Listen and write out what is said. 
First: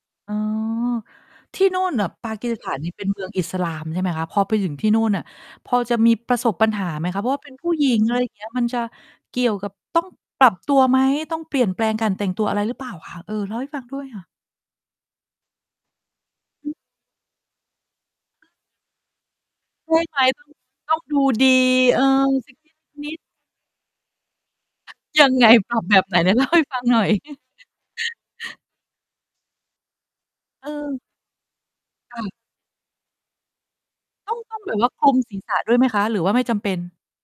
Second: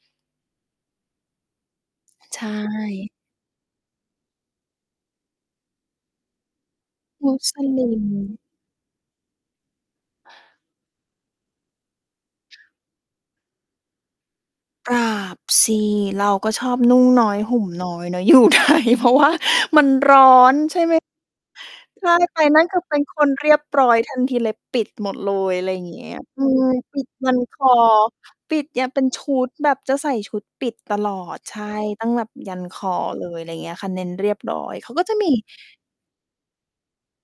อ๋อ ที่นู่นน่ะ ปาใชกีสถาน นี่ เ่ ป็นเมืองอิสลามใช่ไหมคะ? พอไปถึงที่นู่นน่ะ พอจะมีประสบปัญหา ไหมคะ? เพมราะุว่าเป็สนผู้ลหญิิง อะไรอย่าม ง เงี้ย มันจะเกี่ยวกับต้องปรับตัวไหม? ต้องเปลี่ยนแปลงการแต่งตัวอะไรหรือเปล่าคะ? เออ เล่าให้ฟังด้วยค่ะ ปรับสิ เราก็ชอือม บนุ่ง น้อยห่มน้อยเนาะ อยู่ ไทย เพราะ ว่ามัในช่ไรห้ม ตอ้อง น ใช่ตไห้ม องดู ดี เออ ใช่ ไปสักนั่น นิคด ือเป็นนิคด นเรียบร้อยทันทีเลย ปิดหมดยัเลงไง ย อะไปรรอัย่บางแเบงีบ้ไย หน? ไหนเอลื่าให้ม ฟังปหน่ิอดย ยันคอ ปิดเนี่ย เป็นชุดแบบจะใส่ชุดปเิด ตออ ลอด ใช่ ตั้งค่แบบะ ยันคอเลย อะไรอย่างเงี้ยค่ะ เน้นเรีต้อยง บตร้้อองแบย บวเข่าาคก็ลุจะ มมี ศีรษะด้วยไหมคะ หรือว่าไม่จำเป็น?